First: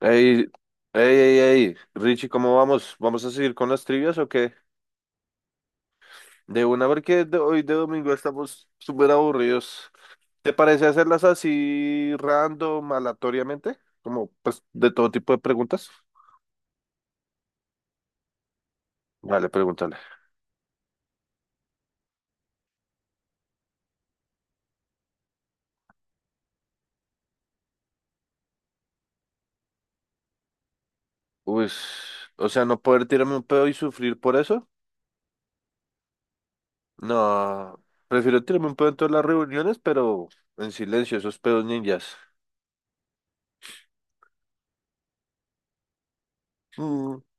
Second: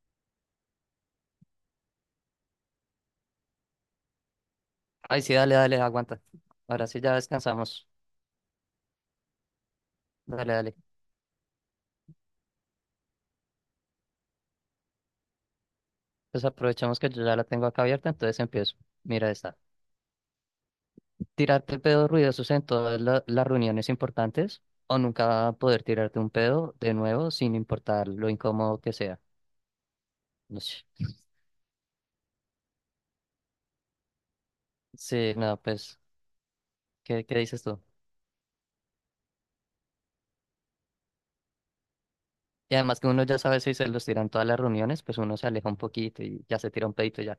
Ey, ey, ey, ey, Richie, ¿cómo vamos? ¿Vamos a seguir con las trivias o qué? Ay, sí, dale, dale, aguanta. De una, Ahora sí ya porque de hoy de descansamos. domingo estamos súper aburridos. ¿Te Dale, dale. parece hacerlas así random, aleatoriamente? Como, pues, de todo tipo de preguntas. Pues aprovechamos que yo ya la tengo acá abierta, entonces empiezo. Mira Vale, esta. pregúntale. Tirarte pedos ruidosos en todas las reuniones importantes o nunca poder tirarte un pedo de nuevo sin importar lo incómodo que sea. Ush. Uy, o sea, no poder tirarme un pedo y sufrir por eso. Sí, no, pues, ¿qué dices tú? No, prefiero tirarme un pedo en todas las reuniones, pero en silencio, esos pedos ninjas. Y además que uno ya sabe si se los tiran todas las reuniones, pues uno se aleja un poquito y ya se tira un Mm. pedito y ya.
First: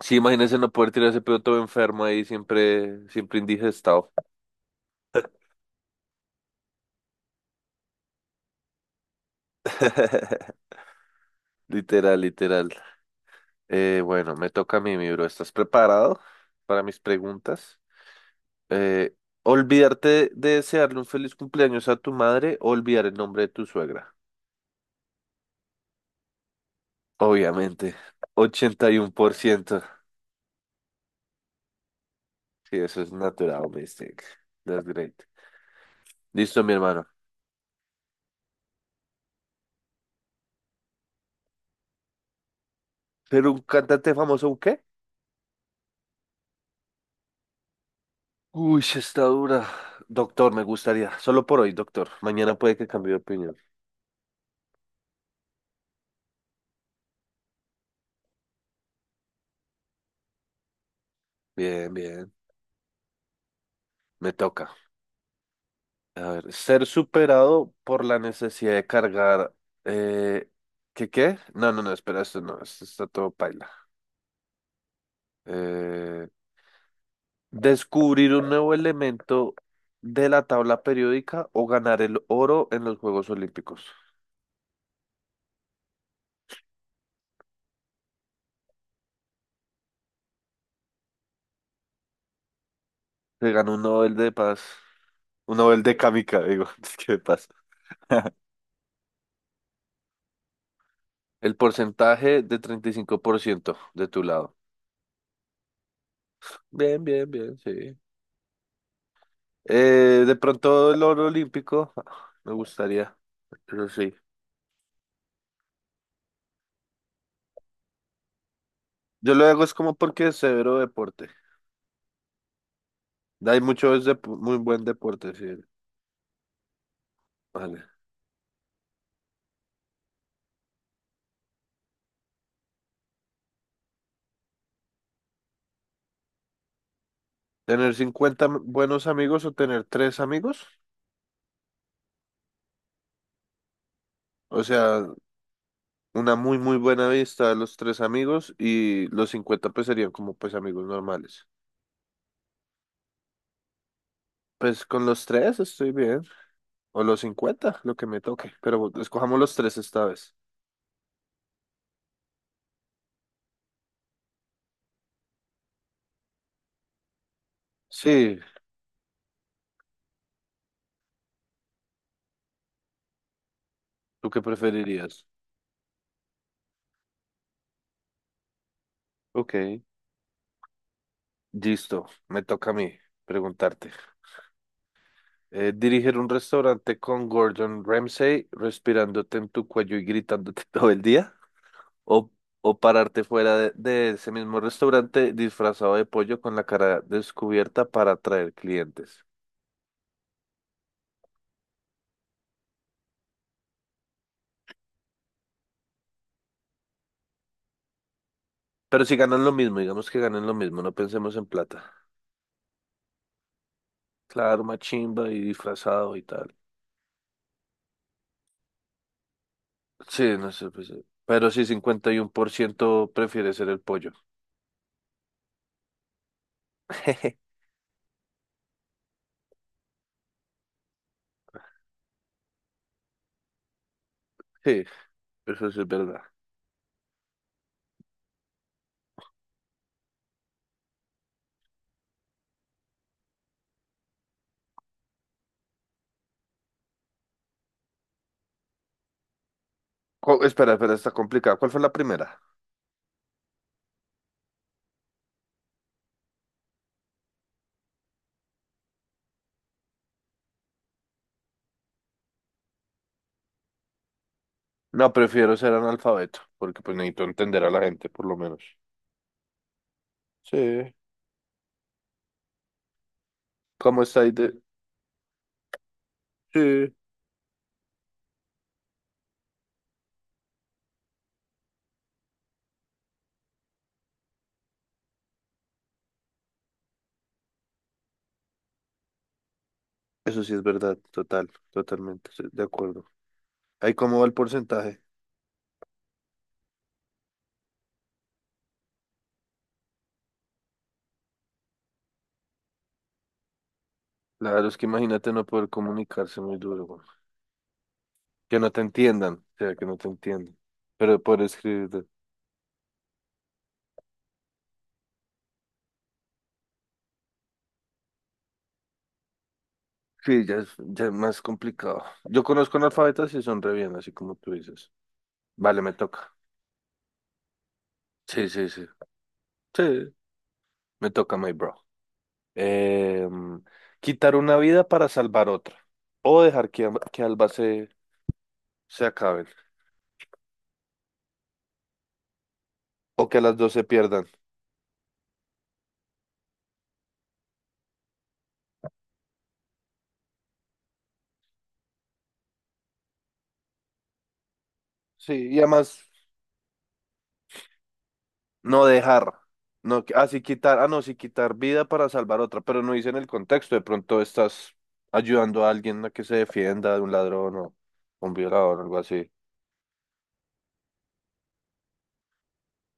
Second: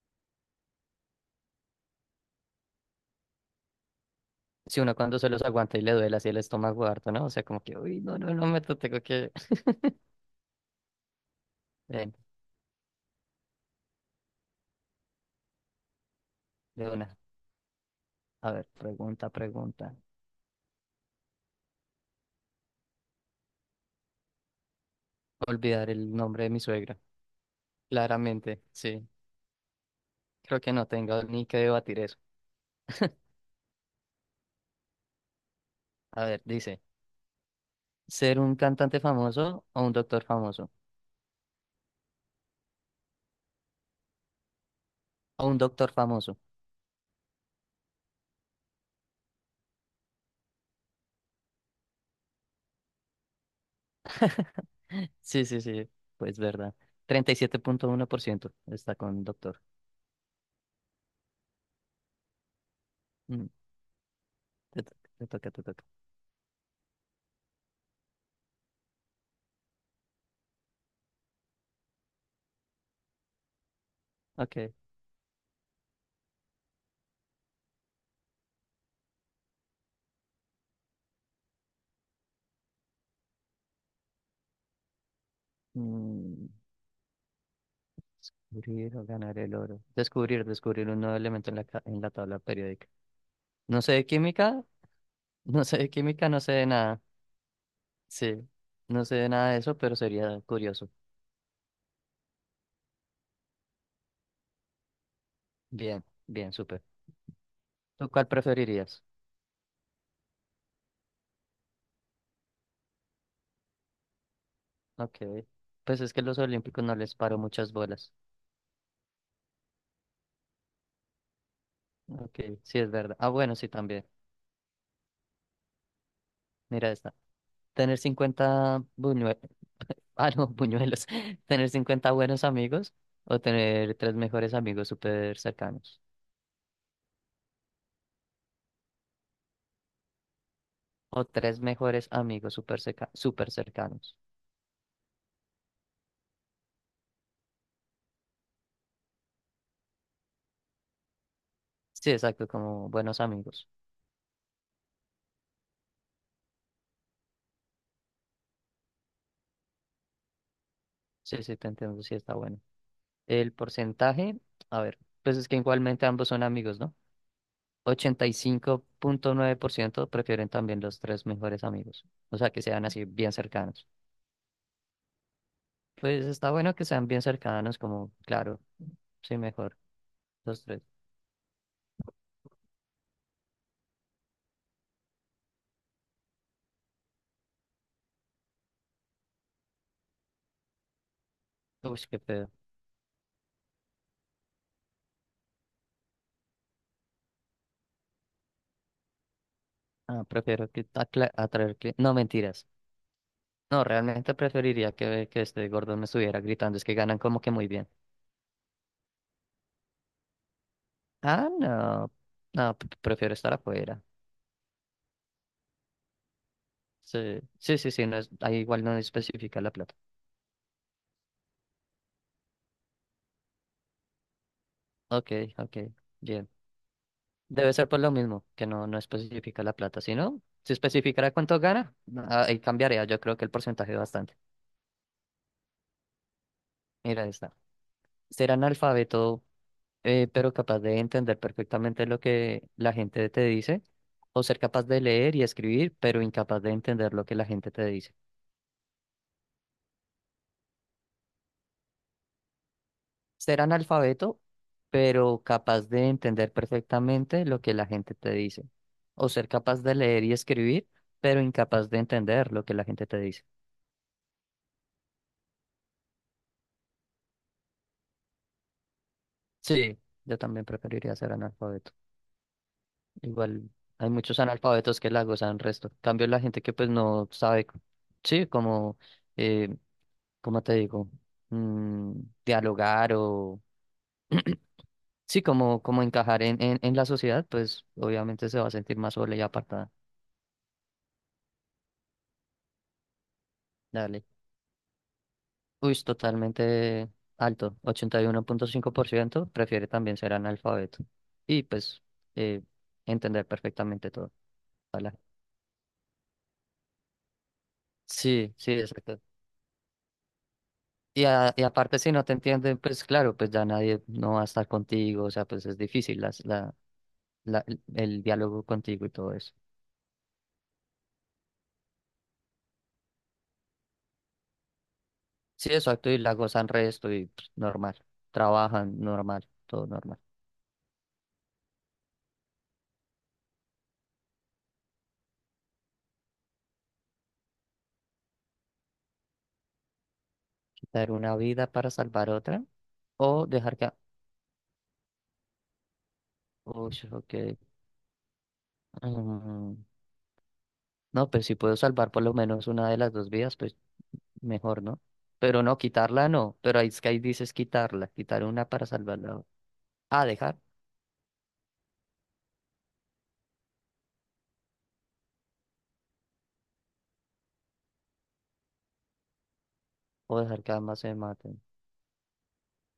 Sí, imagínese no poder tirar ese pedo todo enfermo ahí, siempre, siempre indigestado. Si uno cuando se los aguanta y le duele así el estómago harto, ¿no? O sea, como que, uy, no me tengo que... Ven, Literal, literal. Bueno, me toca a mí, mi bro. ¿Estás preparado para de mis una. preguntas? A ver, Eh, pregunta. Olvidarte de desearle un feliz cumpleaños a tu madre o olvidar el nombre de tu suegra. Olvidar el nombre de mi suegra. Obviamente, Claramente, ochenta y sí. uno por ciento. Creo que no tengo ni que debatir eso. Sí, eso es natural, mistake. That's great. A ver, Listo, mi dice, hermano. ¿ser un cantante famoso o un doctor famoso? ¿Pero un cantante famoso, un qué? O un doctor famoso. Uy, sí está dura. Doctor, me gustaría. Solo por hoy, doctor. Mañana puede que cambie de opinión. Sí, sí, sí. Pues verdad. 37.1% está con doctor. Bien, bien. Mm, Me toca. Te toca. A ver, ser superado por la necesidad de cargar. Eh, ¿qué? No, no, no, espera, esto no, esto está todo paila. Ok. Eh, Descubrir un nuevo elemento de la tabla periódica o ganar el oro en los Juegos Olímpicos. Mm, descubrir o ganar el oro. Descubrir un nuevo elemento en en la tabla periódica. Se ganó un No sé de Nobel de Paz, química, un no sé Nobel de de química, Kamika, no sé digo, de es nada. que de paz. Sí, no sé nada de eso, pero sería curioso. El porcentaje de 35% de tu lado. Bien, bien, súper. Bien, bien, bien, sí. ¿Tú cuál preferirías? Eh, de pronto el oro olímpico, ah, me gustaría, pero sí. Ok, pues es que los olímpicos no les paro muchas bolas. Yo lo hago es como porque es severo deporte. Ok, sí es verdad. Ah, bueno, Hay sí mucho también. es de muy buen deporte, sí. Mira esta. Vale. Tener 50 buñuelos, ah, no, buñuelos. Tener 50 buenos amigos o tener tres mejores amigos súper cercanos. Tener 50 buenos amigos o tener tres amigos. O tres mejores amigos súper cercanos. O sea, una muy muy buena vista de los tres amigos y los 50 pues serían como pues amigos normales. Sí, exacto, como buenos amigos. Pues con los tres estoy bien. O los 50 lo que me toque. Pero escojamos los tres esta vez. Sí, sí, te entiendo, sí está bueno. El porcentaje, a ver, pues es que igualmente ambos son amigos, ¿no? Ochenta y Sí, cinco punto nueve por ciento prefieren también los tres mejores amigos, o sea, que sean así bien cercanos. ¿tú qué preferirías? Pues está bueno que sean bien cercanos, como, claro, sí, Ok, mejor, los tres. listo, me toca a mí preguntarte. Dirigir un restaurante con Gordon Ramsay, respirándote en tu cuello y gritándote todo el día. Uy, qué O, pedo. o pararte fuera de ese mismo restaurante disfrazado de pollo con la cara descubierta para atraer clientes. Ah, prefiero que No, mentiras. No, realmente preferiría que este gordo me estuviera gritando, es que ganan como que muy bien. Pero si ganan lo mismo, digamos que ganan lo mismo, no pensemos en Ah, plata. no, prefiero estar afuera. Claro, machimba y disfrazado y tal. Sí, sí, sí, sí, no es, ahí igual no especifica la plata. Sí, no sé, pues, pero sí, 51% prefiere ser el pollo. Ok, ok, bien. Debe ser por lo mismo, que no especifica la plata. Si no, si especificara cuánto gana, ah, ahí cambiaría. Yo creo que el porcentaje bastante. Sí, eso sí es verdad. Mira esta. Ser analfabeto, pero capaz de entender perfectamente lo que la gente te dice. O ser capaz de leer y escribir, pero incapaz de entender lo que la gente te dice. Espera, espera, está complicado. ¿Cuál fue la primera? Ser analfabeto, pero capaz de entender perfectamente lo que la gente te dice. O ser capaz de leer y escribir, pero incapaz de entender lo que la gente te dice. No, prefiero ser analfabeto, porque pues necesito entender a la gente, por lo menos. Sí, yo también Sí. preferiría ser analfabeto. Igual ¿Cómo hay está ahí muchos de...? analfabetos que la gozan resto. En cambio, la gente que pues Sí. no sabe, sí, como, eh, ¿cómo te digo? Mm, dialogar o, sí, como, como encajar en la sociedad, pues obviamente se va a sentir más sola y apartada. Eso sí es verdad, total, totalmente, sí, de acuerdo. ¿Ahí cómo Dale. va el porcentaje? Uy, es totalmente alto. Ochenta y uno punto cinco por ciento prefiere también ser analfabeto. Y pues eh, entender perfectamente todo. Claro, es que Ojalá. imagínate no poder comunicarse muy duro, güey. Sí, Que no sí, te exacto. entiendan, o sea, que no te entiendan. Pero Y, poder y aparte, escribir, si no te entienden, pues claro, pues ya nadie no va a estar contigo, o sea, pues es difícil el diálogo contigo y todo eso. sí, ya es más complicado. Yo conozco analfabetas y son re bien, así como tú dices. Sí, Vale, me exacto, y la toca. gozan resto y pues, normal, Sí, sí, sí. trabajan normal, todo Sí, normal. me toca, my bro. Em, Quitar una vida para salvar otra. O dejar que ambas se acaben. Quitar una vida para salvar otra O que o las dos dejar se que... pierdan. Uy, ok. Mm, no, pues si puedo salvar por lo menos una de las dos vidas, pues mejor, ¿no? Sí, y Pero no, además, quitarla no, pero ahí es que ahí dices quitarla, quitar una no para salvar dejar. la otra. No, Ah, ah, sí, dejar quitar. Ah, no, sí, quitar vida para salvar otra. Pero no dicen el contexto. De pronto estás ayudando a alguien a que se defienda de un ladrón o un violador o algo así. o dejar que ambas se maten.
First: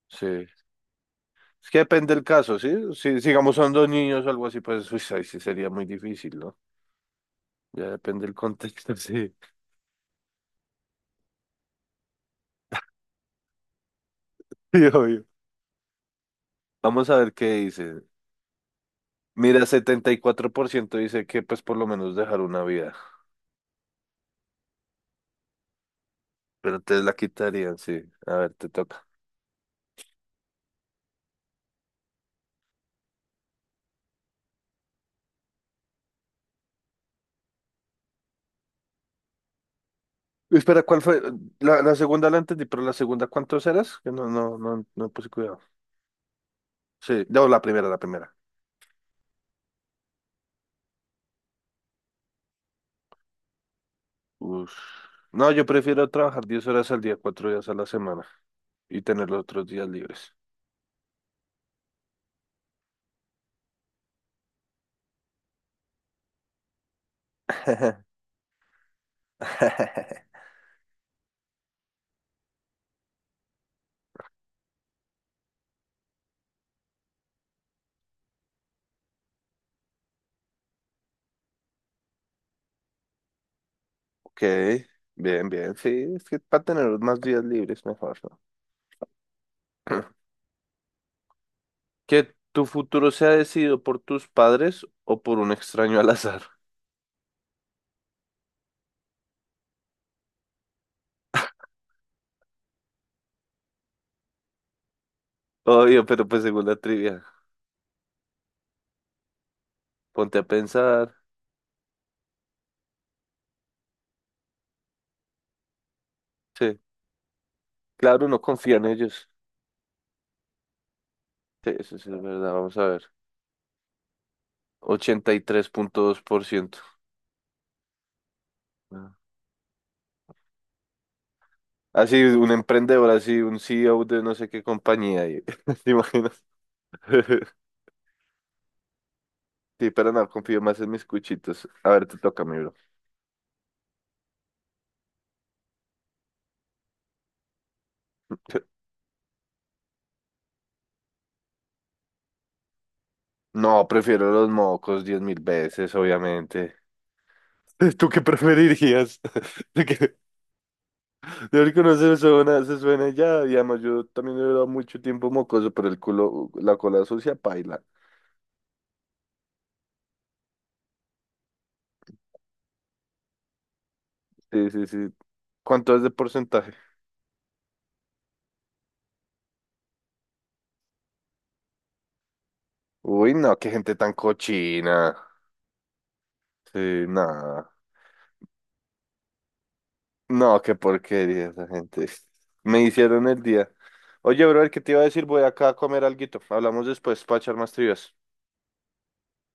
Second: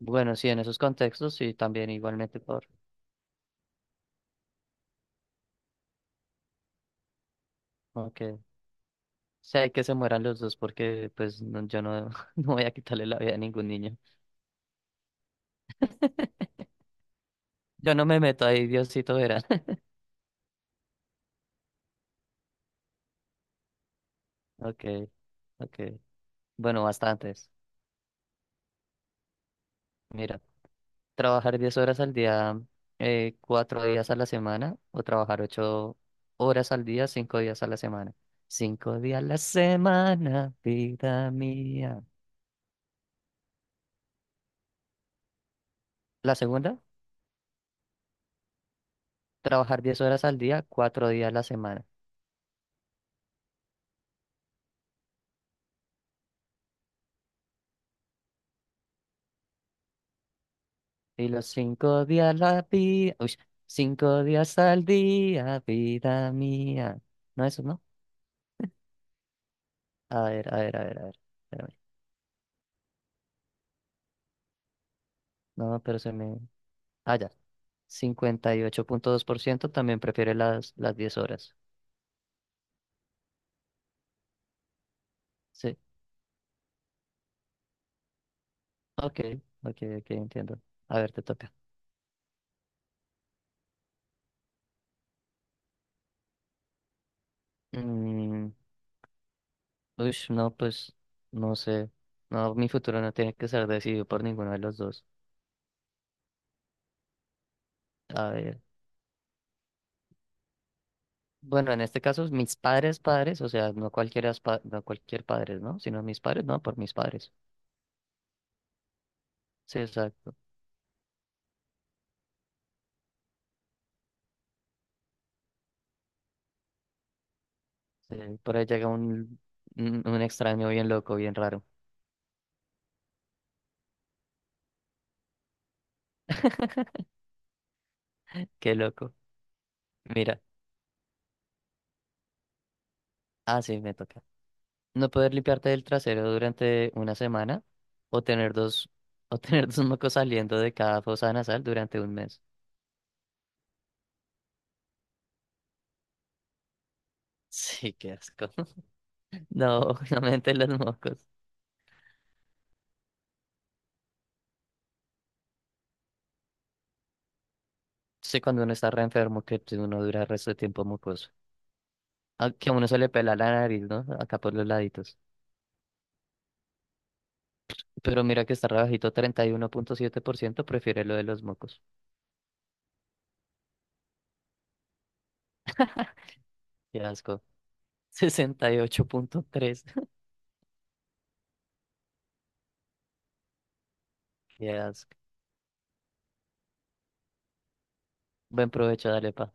Bueno, Sí. sí, en esos contextos y Es que también depende del igualmente caso, por, ¿sí? Si, digamos, son dos niños o algo así, pues uy, ahí sí sería muy difícil, ¿no? Ya depende del aunque contexto, sí. sé que se mueran los dos porque pues yo no, no voy a quitarle la vida a ningún niño. Sí, obvio. Vamos a ver qué Yo dice. no me meto ahí, Diosito verá. Mira, 74% dice que pues por lo menos dejar una vida, Ok, ok. pero Bueno, te la bastantes. quitarían, sí. A ver, te toca. Mira, trabajar 10 horas al día, 4 días a la semana o trabajar 8 horas al día, 5 días a la semana. Cinco días a la semana, Espera, ¿cuál fue? vida La mía. segunda la entendí, pero la segunda, ¿cuántos eras? Que no, no, no, no puse cuidado. La segunda, Sí, no, la primera, la primera. trabajar 10 horas al día, 4 días a la semana. Uf. No, yo prefiero trabajar 10 horas al día, 4 días a la semana y tener los otros días libres. Y los cinco días la vida, uy, cinco días al día, vida mía. No, eso no. A ver, a ver, a ver, a ver, espérame. No, pero se me. Ah, ya. Cincuenta y ocho punto dos por ciento también prefiere las 10 horas. Ok, bien, bien, Sí. sí, es que para tener más días libres mejor, ¿no? Ok, ok, ok, entiendo. A ver, te toca. Que tu futuro sea decidido por tus padres o por un extraño al azar. Mm, uy, no, pues, no sé. No, mi futuro no tiene que ser decidido por ninguno de los dos. Obvio, pero pues según la trivia, A ver. ponte a pensar. Bueno, en este caso, padres, o sea, no cualquiera, no cualquier padres, ¿no? Sino mis padres, no, Sí, por mis padres. claro, no confía en ellos. Sí, exacto. Sí, eso sí es verdad, vamos a ver. 83.2%. Sí, por ahí llega Ah. un, un extraño bien loco, bien raro. Así, un emprendedor, así, un CEO de no sé qué compañía. ¿Te imaginas? Qué loco. Sí, pero no, Mira, confío más en mis cuchitos. A ver, te toca, mi bro. ah, sí, me toca. No poder limpiarte del trasero durante una semana o tener dos, o tener dos mocos saliendo de cada fosa nasal durante un mes. No, prefiero los mocos 10.000 veces, obviamente. Sí, ¿Tú qué qué asco. preferirías? No, ¿De qué? obviamente los mocos. Deber se suena ya, digamos, yo también he durado mucho tiempo mocoso, pero el culo, la cola sucia, paila. Sí, cuando uno está re enfermo, que uno dura el resto de tiempo mocoso. A que a uno se le pela la nariz, ¿no? Acá por los Sí, sí, sí. laditos. ¿Cuánto es de porcentaje? Pero mira que está rebajito, treinta y uno punto siete por ciento prefiere lo de los mocos. Uy, no, qué gente tan cochina. Qué Sí, asco. nada. 68.3. No, qué porquería esa gente. Me hicieron el día. Oye, brother, Qué ¿qué te iba a asco. decir? Voy acá a comer alguito. Hablamos después para echar más trivias. Buen provecho, dale, pa.